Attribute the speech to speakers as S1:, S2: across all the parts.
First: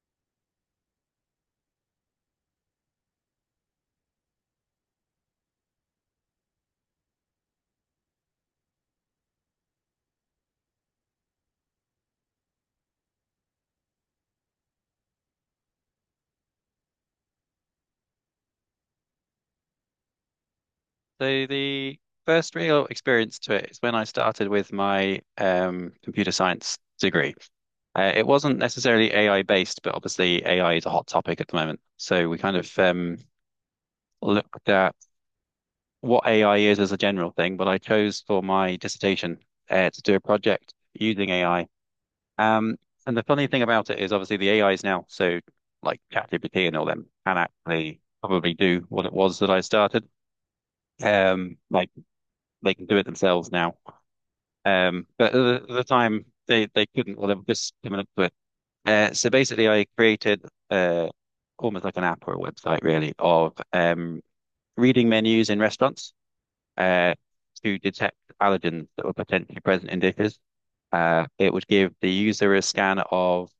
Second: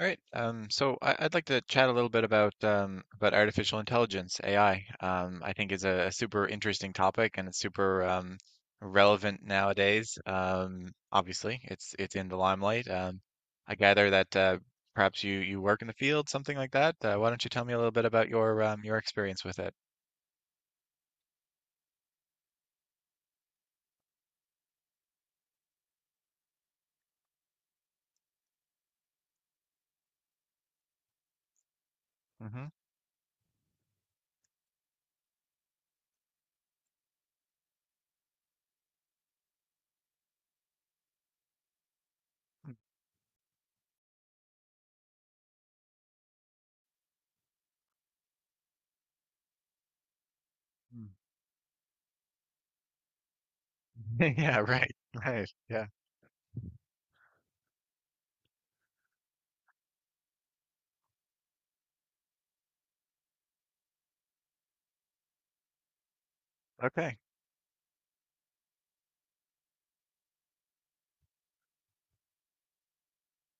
S1: All right. So I'd like to chat a little bit about artificial intelligence, AI. I think is a super interesting topic and it's super relevant nowadays. Obviously, it's in the limelight. I gather that perhaps you work in the field, something like that. Why don't you tell me a little bit about your experience with it?
S2: So the first real experience to it is when I started with my computer science degree. It wasn't necessarily AI based, but obviously AI is a hot topic at the moment. So we kind
S1: Hmm.
S2: of looked at what AI is as a general thing, but I chose for my dissertation to do a project using AI. Um, and the funny thing about it is obviously the A is now, so like ChatGPT and all them, can actually probably do what it was that I started. Like they can do it themselves now.
S1: Yeah. Right.
S2: But
S1: Right.
S2: at the,
S1: Yeah.
S2: time, they couldn't, well, they were just coming up to it. So basically, I created uh, almost like an app or a website, really, of reading menus in restaurants uh,
S1: Okay.
S2: to detect allergens that were potentially present in dishes. It would give the user a scan of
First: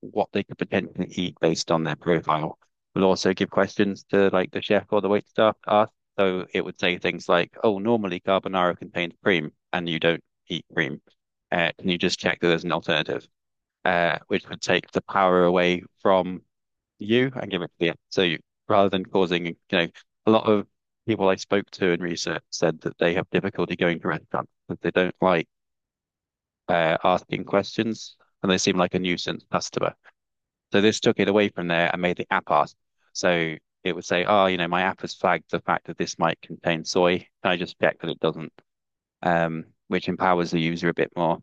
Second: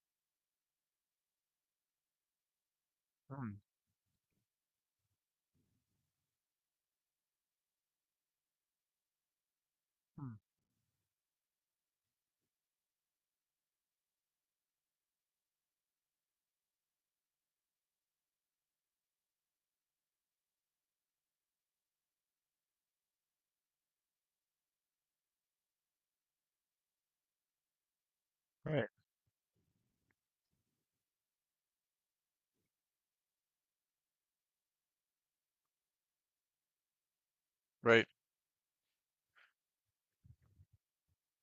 S2: what they could potentially eat based on their profile. We'll also give
S1: Mm,
S2: questions to like the chef or the waiter staff to ask. So it would say things like, "Oh, normally carbonara contains cream, and you don't
S1: mm,
S2: eat cream. Can you just check that there's an alternative?" Which would take the power away from you and give it to the app. So you, rather than causing, a lot of people I spoke to in research said that they have difficulty going to restaurants because they don't like asking questions, and they seem
S1: right.
S2: like a nuisance customer. So this took it away from there and made the app ask. So it would say, "Oh, you know, my app has flagged the fact that this might contain soy. Can I just check
S1: Right.
S2: that it doesn't?" Which empowers the user a bit more.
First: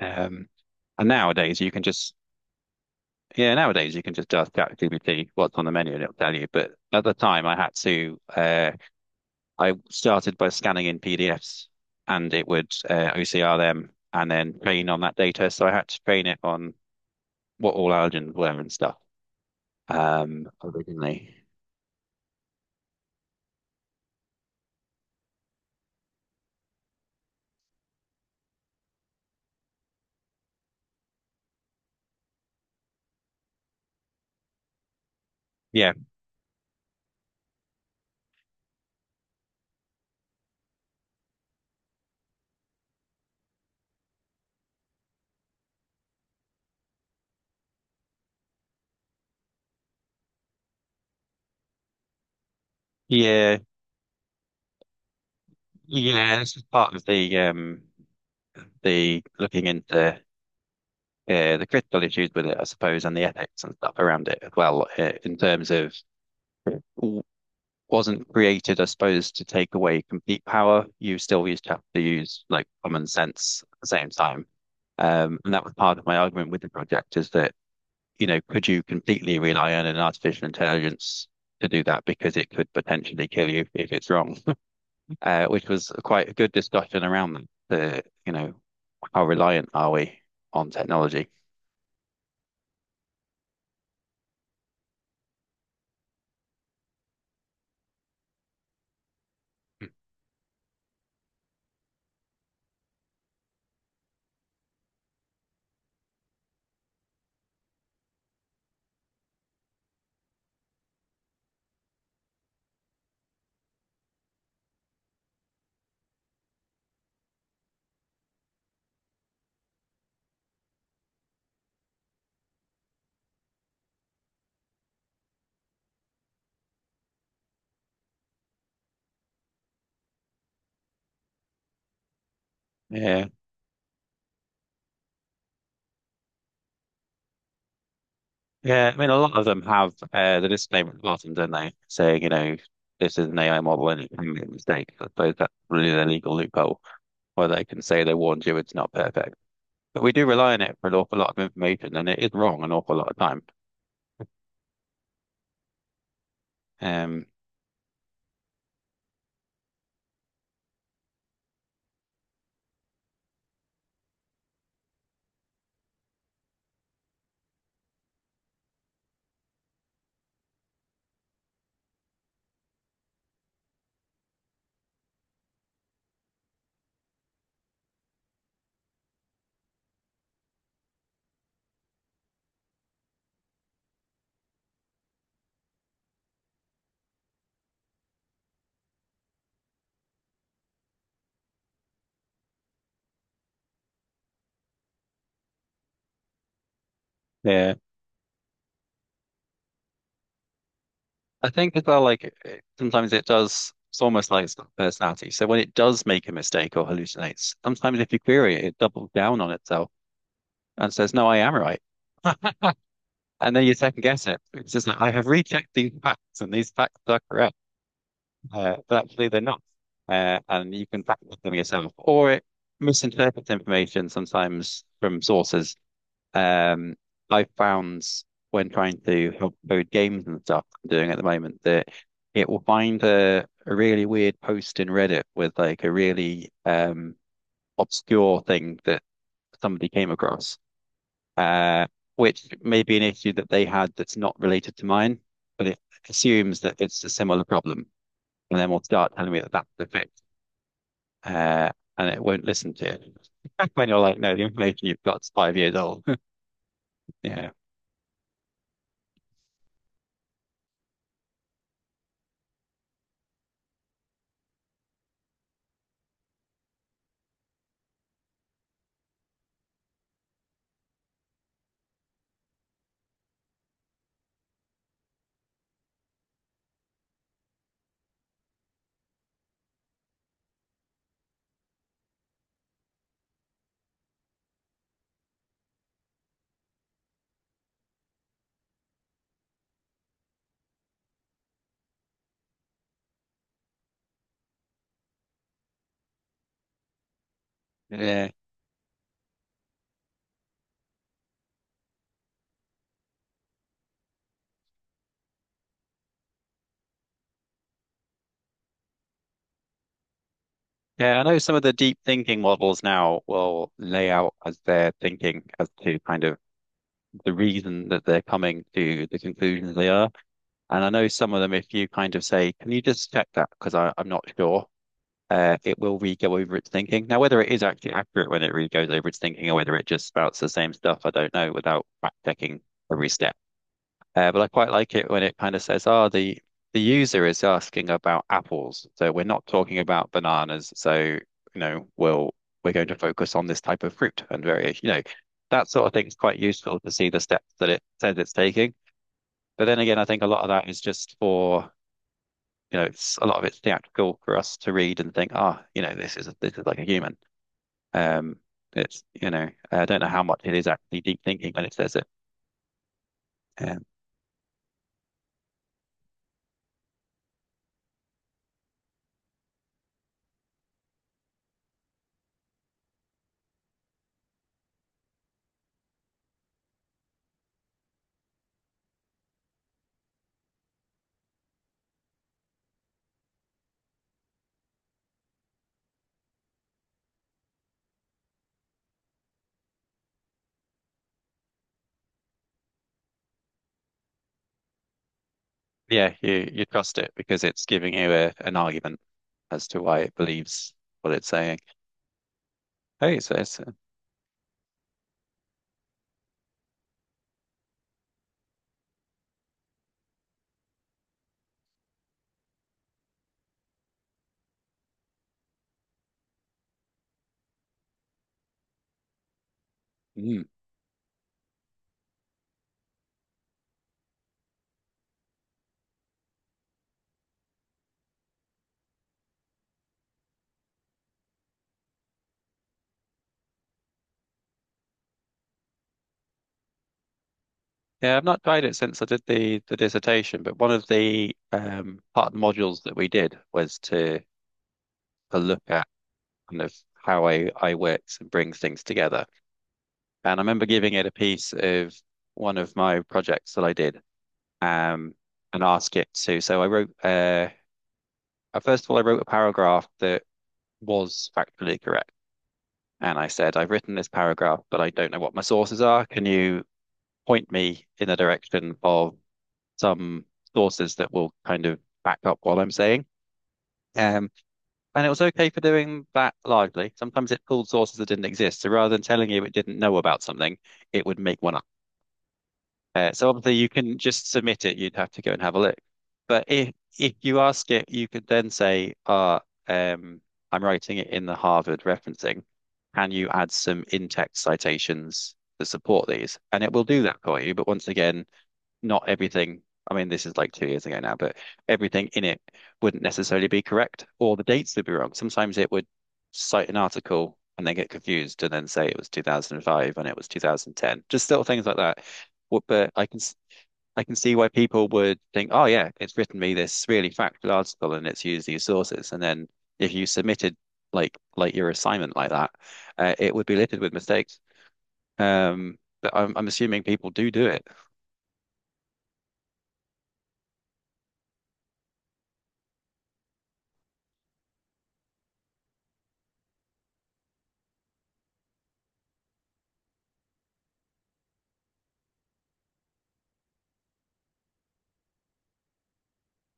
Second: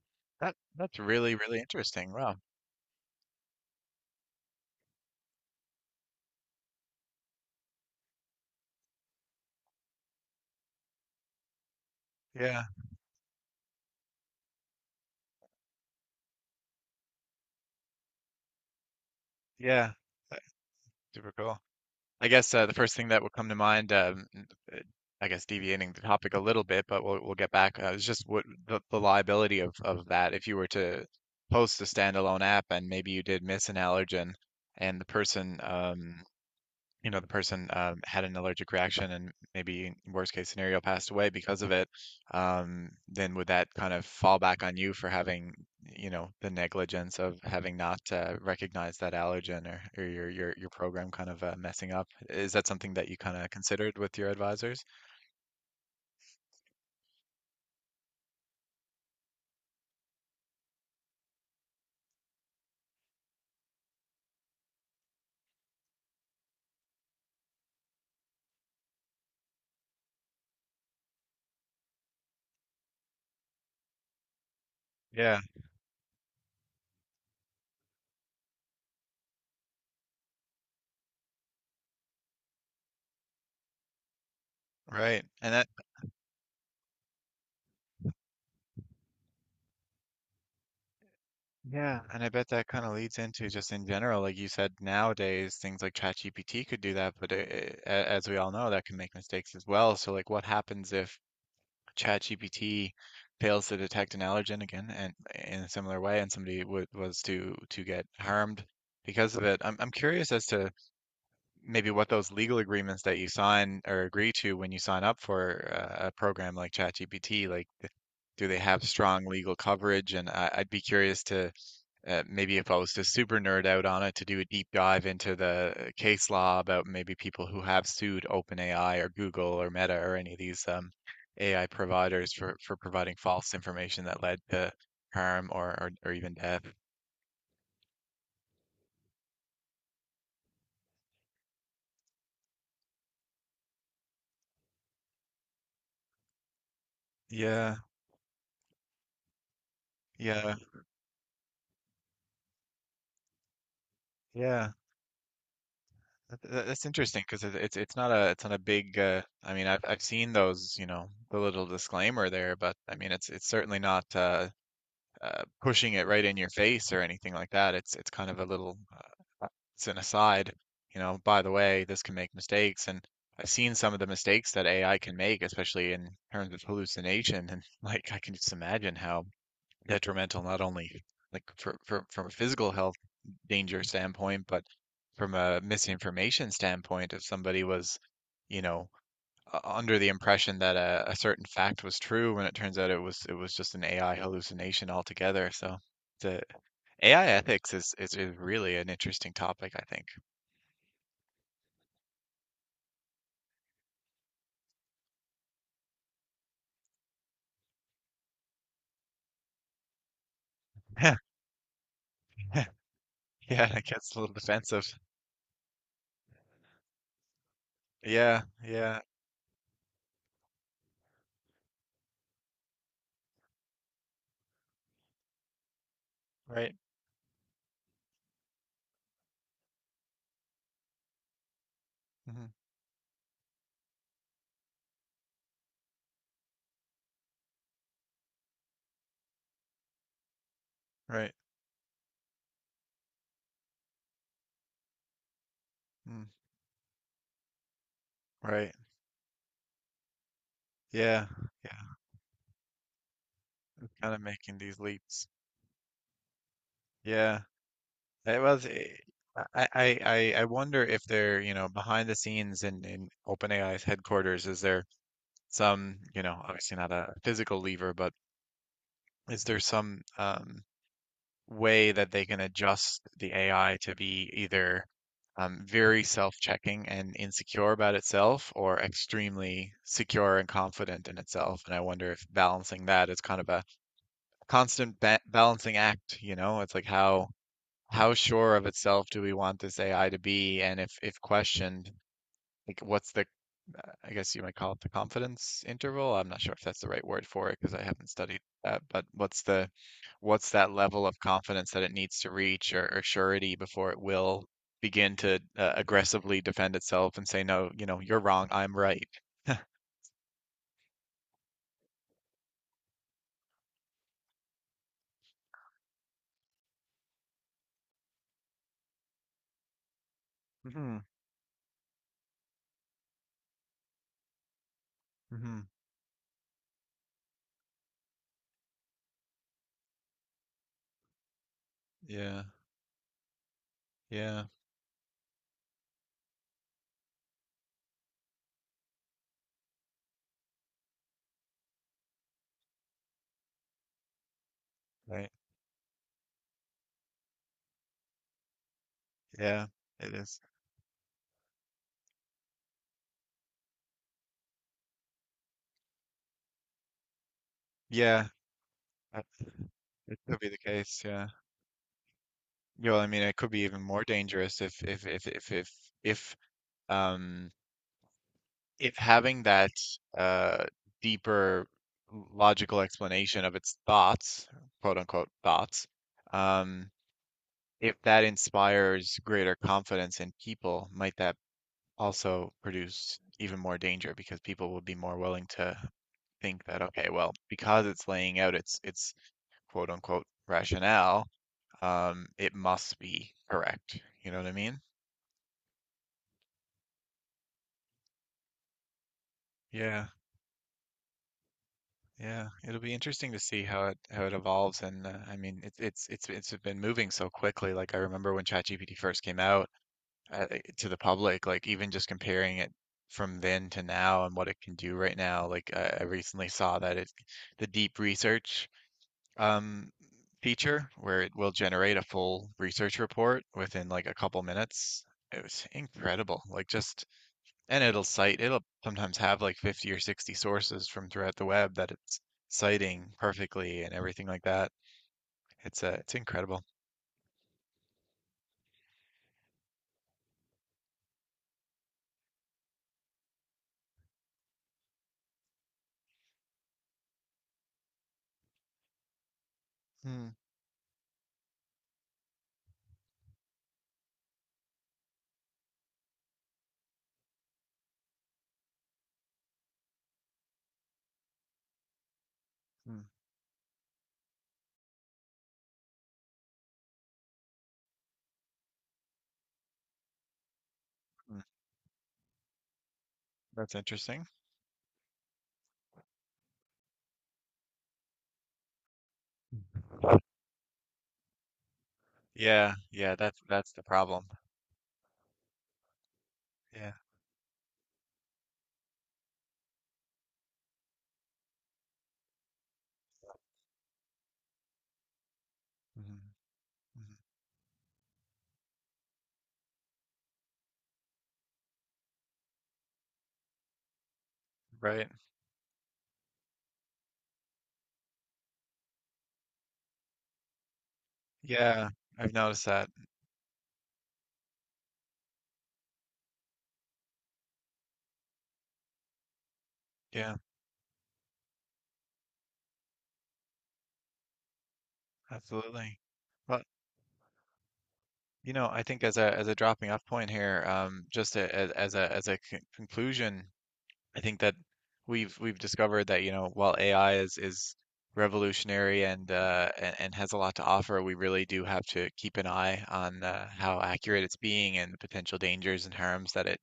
S2: Um,
S1: That that's
S2: And
S1: really really
S2: nowadays you can
S1: interesting.
S2: just,
S1: Wow.
S2: yeah, nowadays you can just ask ChatGPT what's on the menu and it'll tell you. But at the time I had to, I started by scanning in PDFs and it
S1: Yeah.
S2: would OCR them and then train on that data. So I had to train it on what all allergens were and stuff.
S1: Yeah. Super
S2: Originally,
S1: cool. I guess the first thing that will come to mind, uh, I guess deviating the topic a little bit, but we'll get back. Is just what the liability of that if you were to post a standalone app and maybe you did miss an allergen, and the person
S2: yeah,
S1: you know the person had an allergic reaction and maybe worst case scenario passed away because of it, then would that kind of fall back on you for having, you know, the negligence of having not recognized that allergen, or your program kind of messing up? Is that something that you kind of
S2: yeah,
S1: considered with your advisors?
S2: yeah. This is part of the the looking into the critical issues with it, I suppose, and the ethics and stuff around it as well. In terms of w- wasn't created, I suppose, to take away complete power. You still used to have to use like common sense at the same time.
S1: Yeah,
S2: And that was part of my argument with the project is that you know, could you completely rely on an artificial intelligence to do that because it could potentially kill you if it's wrong,
S1: right. And that,
S2: which was quite a good discussion around that. The, you know, how reliant are we on technology?
S1: yeah. And I bet that kind of leads into, just in general, like you said, nowadays things like ChatGPT could do that, but as we all know that can make mistakes as well. So like what happens if ChatGPT fails to detect an allergen again, and in a similar way, and somebody w was to get harmed because of it? I'm curious as to maybe what those legal agreements that you sign or agree to when you sign up for a program like ChatGPT, like, do they have strong legal coverage? And I'd be curious to maybe, if I was to super nerd out on it, to do a deep dive into the case law about maybe people who have sued OpenAI or Google or Meta or any of these AI providers for providing
S2: Yeah.
S1: false information that led to harm or even death.
S2: Yeah, I mean, a lot of them have the disclaimer at the bottom, don't they? Saying, you know, this is an AI model and it can make mistakes. I suppose that's really the legal loophole where they
S1: Yeah,
S2: can say they warned you it's not perfect. But we do rely
S1: yeah,
S2: on it for an awful lot of information and it is wrong an awful lot of time.
S1: yeah. That's interesting
S2: Um,
S1: because it's not a big. I mean, I've seen those, you know, the little disclaimer there. But I mean, it's certainly not pushing it right in your face or anything like that. It's kind of a little, it's an aside, you know, by the way, this can make mistakes. And I've seen some of the mistakes that AI can make, especially in terms of hallucination. And like, I can just imagine how detrimental, not only like from a physical health danger standpoint, but from a misinformation standpoint, if somebody was, you know, under the impression that a certain fact was true when it turns out it was just an AI hallucination altogether. So the AI ethics
S2: yeah.
S1: is, is really an interesting topic, I think.
S2: I think as well, like sometimes it does, it's almost like it's got personality. So when it does make a mistake or hallucinates, sometimes if you query it, it doubles down on itself and says, no, I am right. And then
S1: Yeah,
S2: you
S1: and it
S2: second
S1: gets a
S2: guess
S1: little
S2: it. It's just
S1: defensive.
S2: like, I have rechecked these facts and these facts are correct,
S1: Yeah, yeah,
S2: but actually they're not. And you can fact check them yourself. Or it misinterprets information sometimes from sources.
S1: right.
S2: Um, I found when trying to help code games and stuff I'm doing at the moment that
S1: Hmm.
S2: it will find a really weird post in Reddit with like a really obscure thing that somebody came across,
S1: Right.
S2: uh, which may be an issue that they had that's not related to mine, but it
S1: Mm,
S2: assumes that it's a similar problem, and then
S1: right.
S2: will start telling me that that's the fix,
S1: Yeah,
S2: uh,
S1: yeah.
S2: and it won't listen to it. When
S1: It's
S2: you're
S1: kind
S2: like,
S1: of
S2: no, the
S1: making these
S2: information you've got
S1: leaps.
S2: is 5 years old.
S1: Yeah.
S2: Yeah,
S1: It was I, I I wonder if they're, you know, behind the scenes in OpenAI's headquarters, is there some, you know, obviously not a physical lever, but is there some way that they can adjust the AI to be either very self-checking and insecure about itself, or extremely secure and confident in itself. And I wonder if balancing that is kind of a constant ba balancing act, you know? It's like, how sure of itself do we want this AI to be? And if questioned, like what's the, I guess you might call it the confidence interval. I'm not sure if that's the right word for it because I haven't
S2: yeah.
S1: studied that, but what's the, what's that level of confidence that it needs to reach, or surety, before it will begin to aggressively defend itself and say, no, you know, you're wrong, I'm right.
S2: Yeah, I know some of the deep thinking models now will lay out as they're thinking as to kind of the reason that they're coming to the conclusions they are. And I
S1: Hmm.
S2: know some of them, if you kind of say, can you just check that? Because I'm not sure,
S1: Hmm.
S2: it will re-go over its thinking. Now, whether it is actually accurate when it re-goes over its thinking or whether it just spouts the same stuff, I don't know without fact
S1: Yeah,
S2: checking every step. But
S1: yeah,
S2: I quite like it when it kind of says, "Oh, the user is asking about apples, so we're not talking about bananas. So you know, we're going to focus on this type of fruit and variation. You know,
S1: right.
S2: that sort of thing is quite useful to see the steps that it says it's taking. But
S1: Yeah,
S2: then again, I
S1: it
S2: think a
S1: is.
S2: lot of that is just for you know, it's a lot of it's theatrical for us to read and think, "Ah, oh, you know, this is like a human."
S1: Yeah,
S2: Um, it's
S1: that-
S2: you know, I don't know
S1: it
S2: how
S1: could
S2: much
S1: be
S2: it
S1: the
S2: is actually
S1: case,
S2: deep
S1: yeah.
S2: thinking when it says it.
S1: Yeah. Well, I mean, it could be even
S2: Um,
S1: more dangerous if um if having that uh, deeper logical explanation of its thoughts, quote unquote thoughts, um, if that inspires greater confidence in people, might that also produce even more danger because people will be more willing to think that, okay, well, because it's laying out its quote unquote rationale, it must be correct. You know what I mean?
S2: Yeah, you trust it because it's giving you an argument as to why
S1: Yeah.
S2: it believes what it's saying.
S1: Yeah, it'll be
S2: Hey,
S1: interesting
S2: so
S1: to
S2: it's,
S1: see how it evolves. And I mean, it's been moving so quickly. Like, I remember when ChatGPT first came out to the public, like, even just comparing it from then to now and what it can do right now. Like, I recently saw that it the deep research um
S2: mm.
S1: feature, where it will generate a full research report within like a couple minutes. It was incredible. Like, just, and it'll cite, it'll sometimes have like 50 or 60 sources from throughout the web that it's citing perfectly and everything like that. It's incredible.
S2: Yeah, I've not tried it since I did the dissertation, but one of the part of the modules that we did was to look at kind of how AI, works and brings things together.
S1: Hmm,
S2: And I remember giving it a piece of one of my projects that I did, um, and ask it to. So I wrote first of all, I wrote a paragraph that was factually correct.
S1: hmm,
S2: And I said, I've written this paragraph, but I don't know what my sources are. Can you point me in the direction of some sources that will
S1: hmm.
S2: kind of back up what I'm saying?
S1: That's interesting.
S2: Um, and it was okay for doing that largely. Sometimes it pulled sources that didn't exist. So rather than telling you it didn't know about something, it would make one up.
S1: Yeah, yeah,
S2: So obviously
S1: that's
S2: you
S1: the
S2: can
S1: problem.
S2: just submit it. You'd have to go and have a look. But
S1: Yeah.
S2: if you ask it, you could then say, "Ah, um, I'm writing it in the Harvard referencing. Can you add some in-text citations to support
S1: Hmm.
S2: these?" And it will do
S1: Hmm.
S2: that for you. But once again, not everything. I mean, this is like 2 years ago now, but everything in it wouldn't necessarily be correct, or the dates would be
S1: Right.
S2: wrong. Sometimes it would cite an article and then get confused and then say it was 2005 and it was 2010. Just little things like
S1: Yeah,
S2: that.
S1: I've
S2: Wh-
S1: noticed that.
S2: But I can s- I can see why people would think, oh yeah, it's written me this really factual article and it's used these sources. And then if you
S1: Yeah,
S2: submitted like your assignment like that, it would be littered with mistakes.
S1: absolutely.
S2: But I'm
S1: Well,
S2: assuming people do do it.
S1: you know, I think as a dropping off point here, just as a as a conclusion, I think that we've discovered that, you know, while AI is revolutionary, and has a lot to offer, we really do have to keep an eye on how accurate it's being, and the potential dangers and harms that it,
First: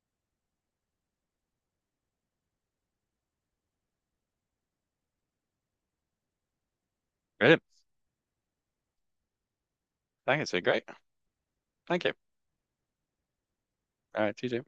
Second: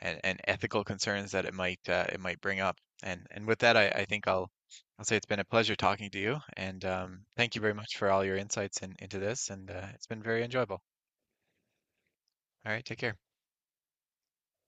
S1: and ethical concerns that it might, it might bring up. And with that, I think I'll say it's been a pleasure talking to you, and thank you
S2: Brilliant.
S1: very much for all your insights into this, and it's been
S2: Thank you.
S1: very
S2: It's been
S1: enjoyable.
S2: great. Thank you.
S1: All right, take care.
S2: All right, TJ.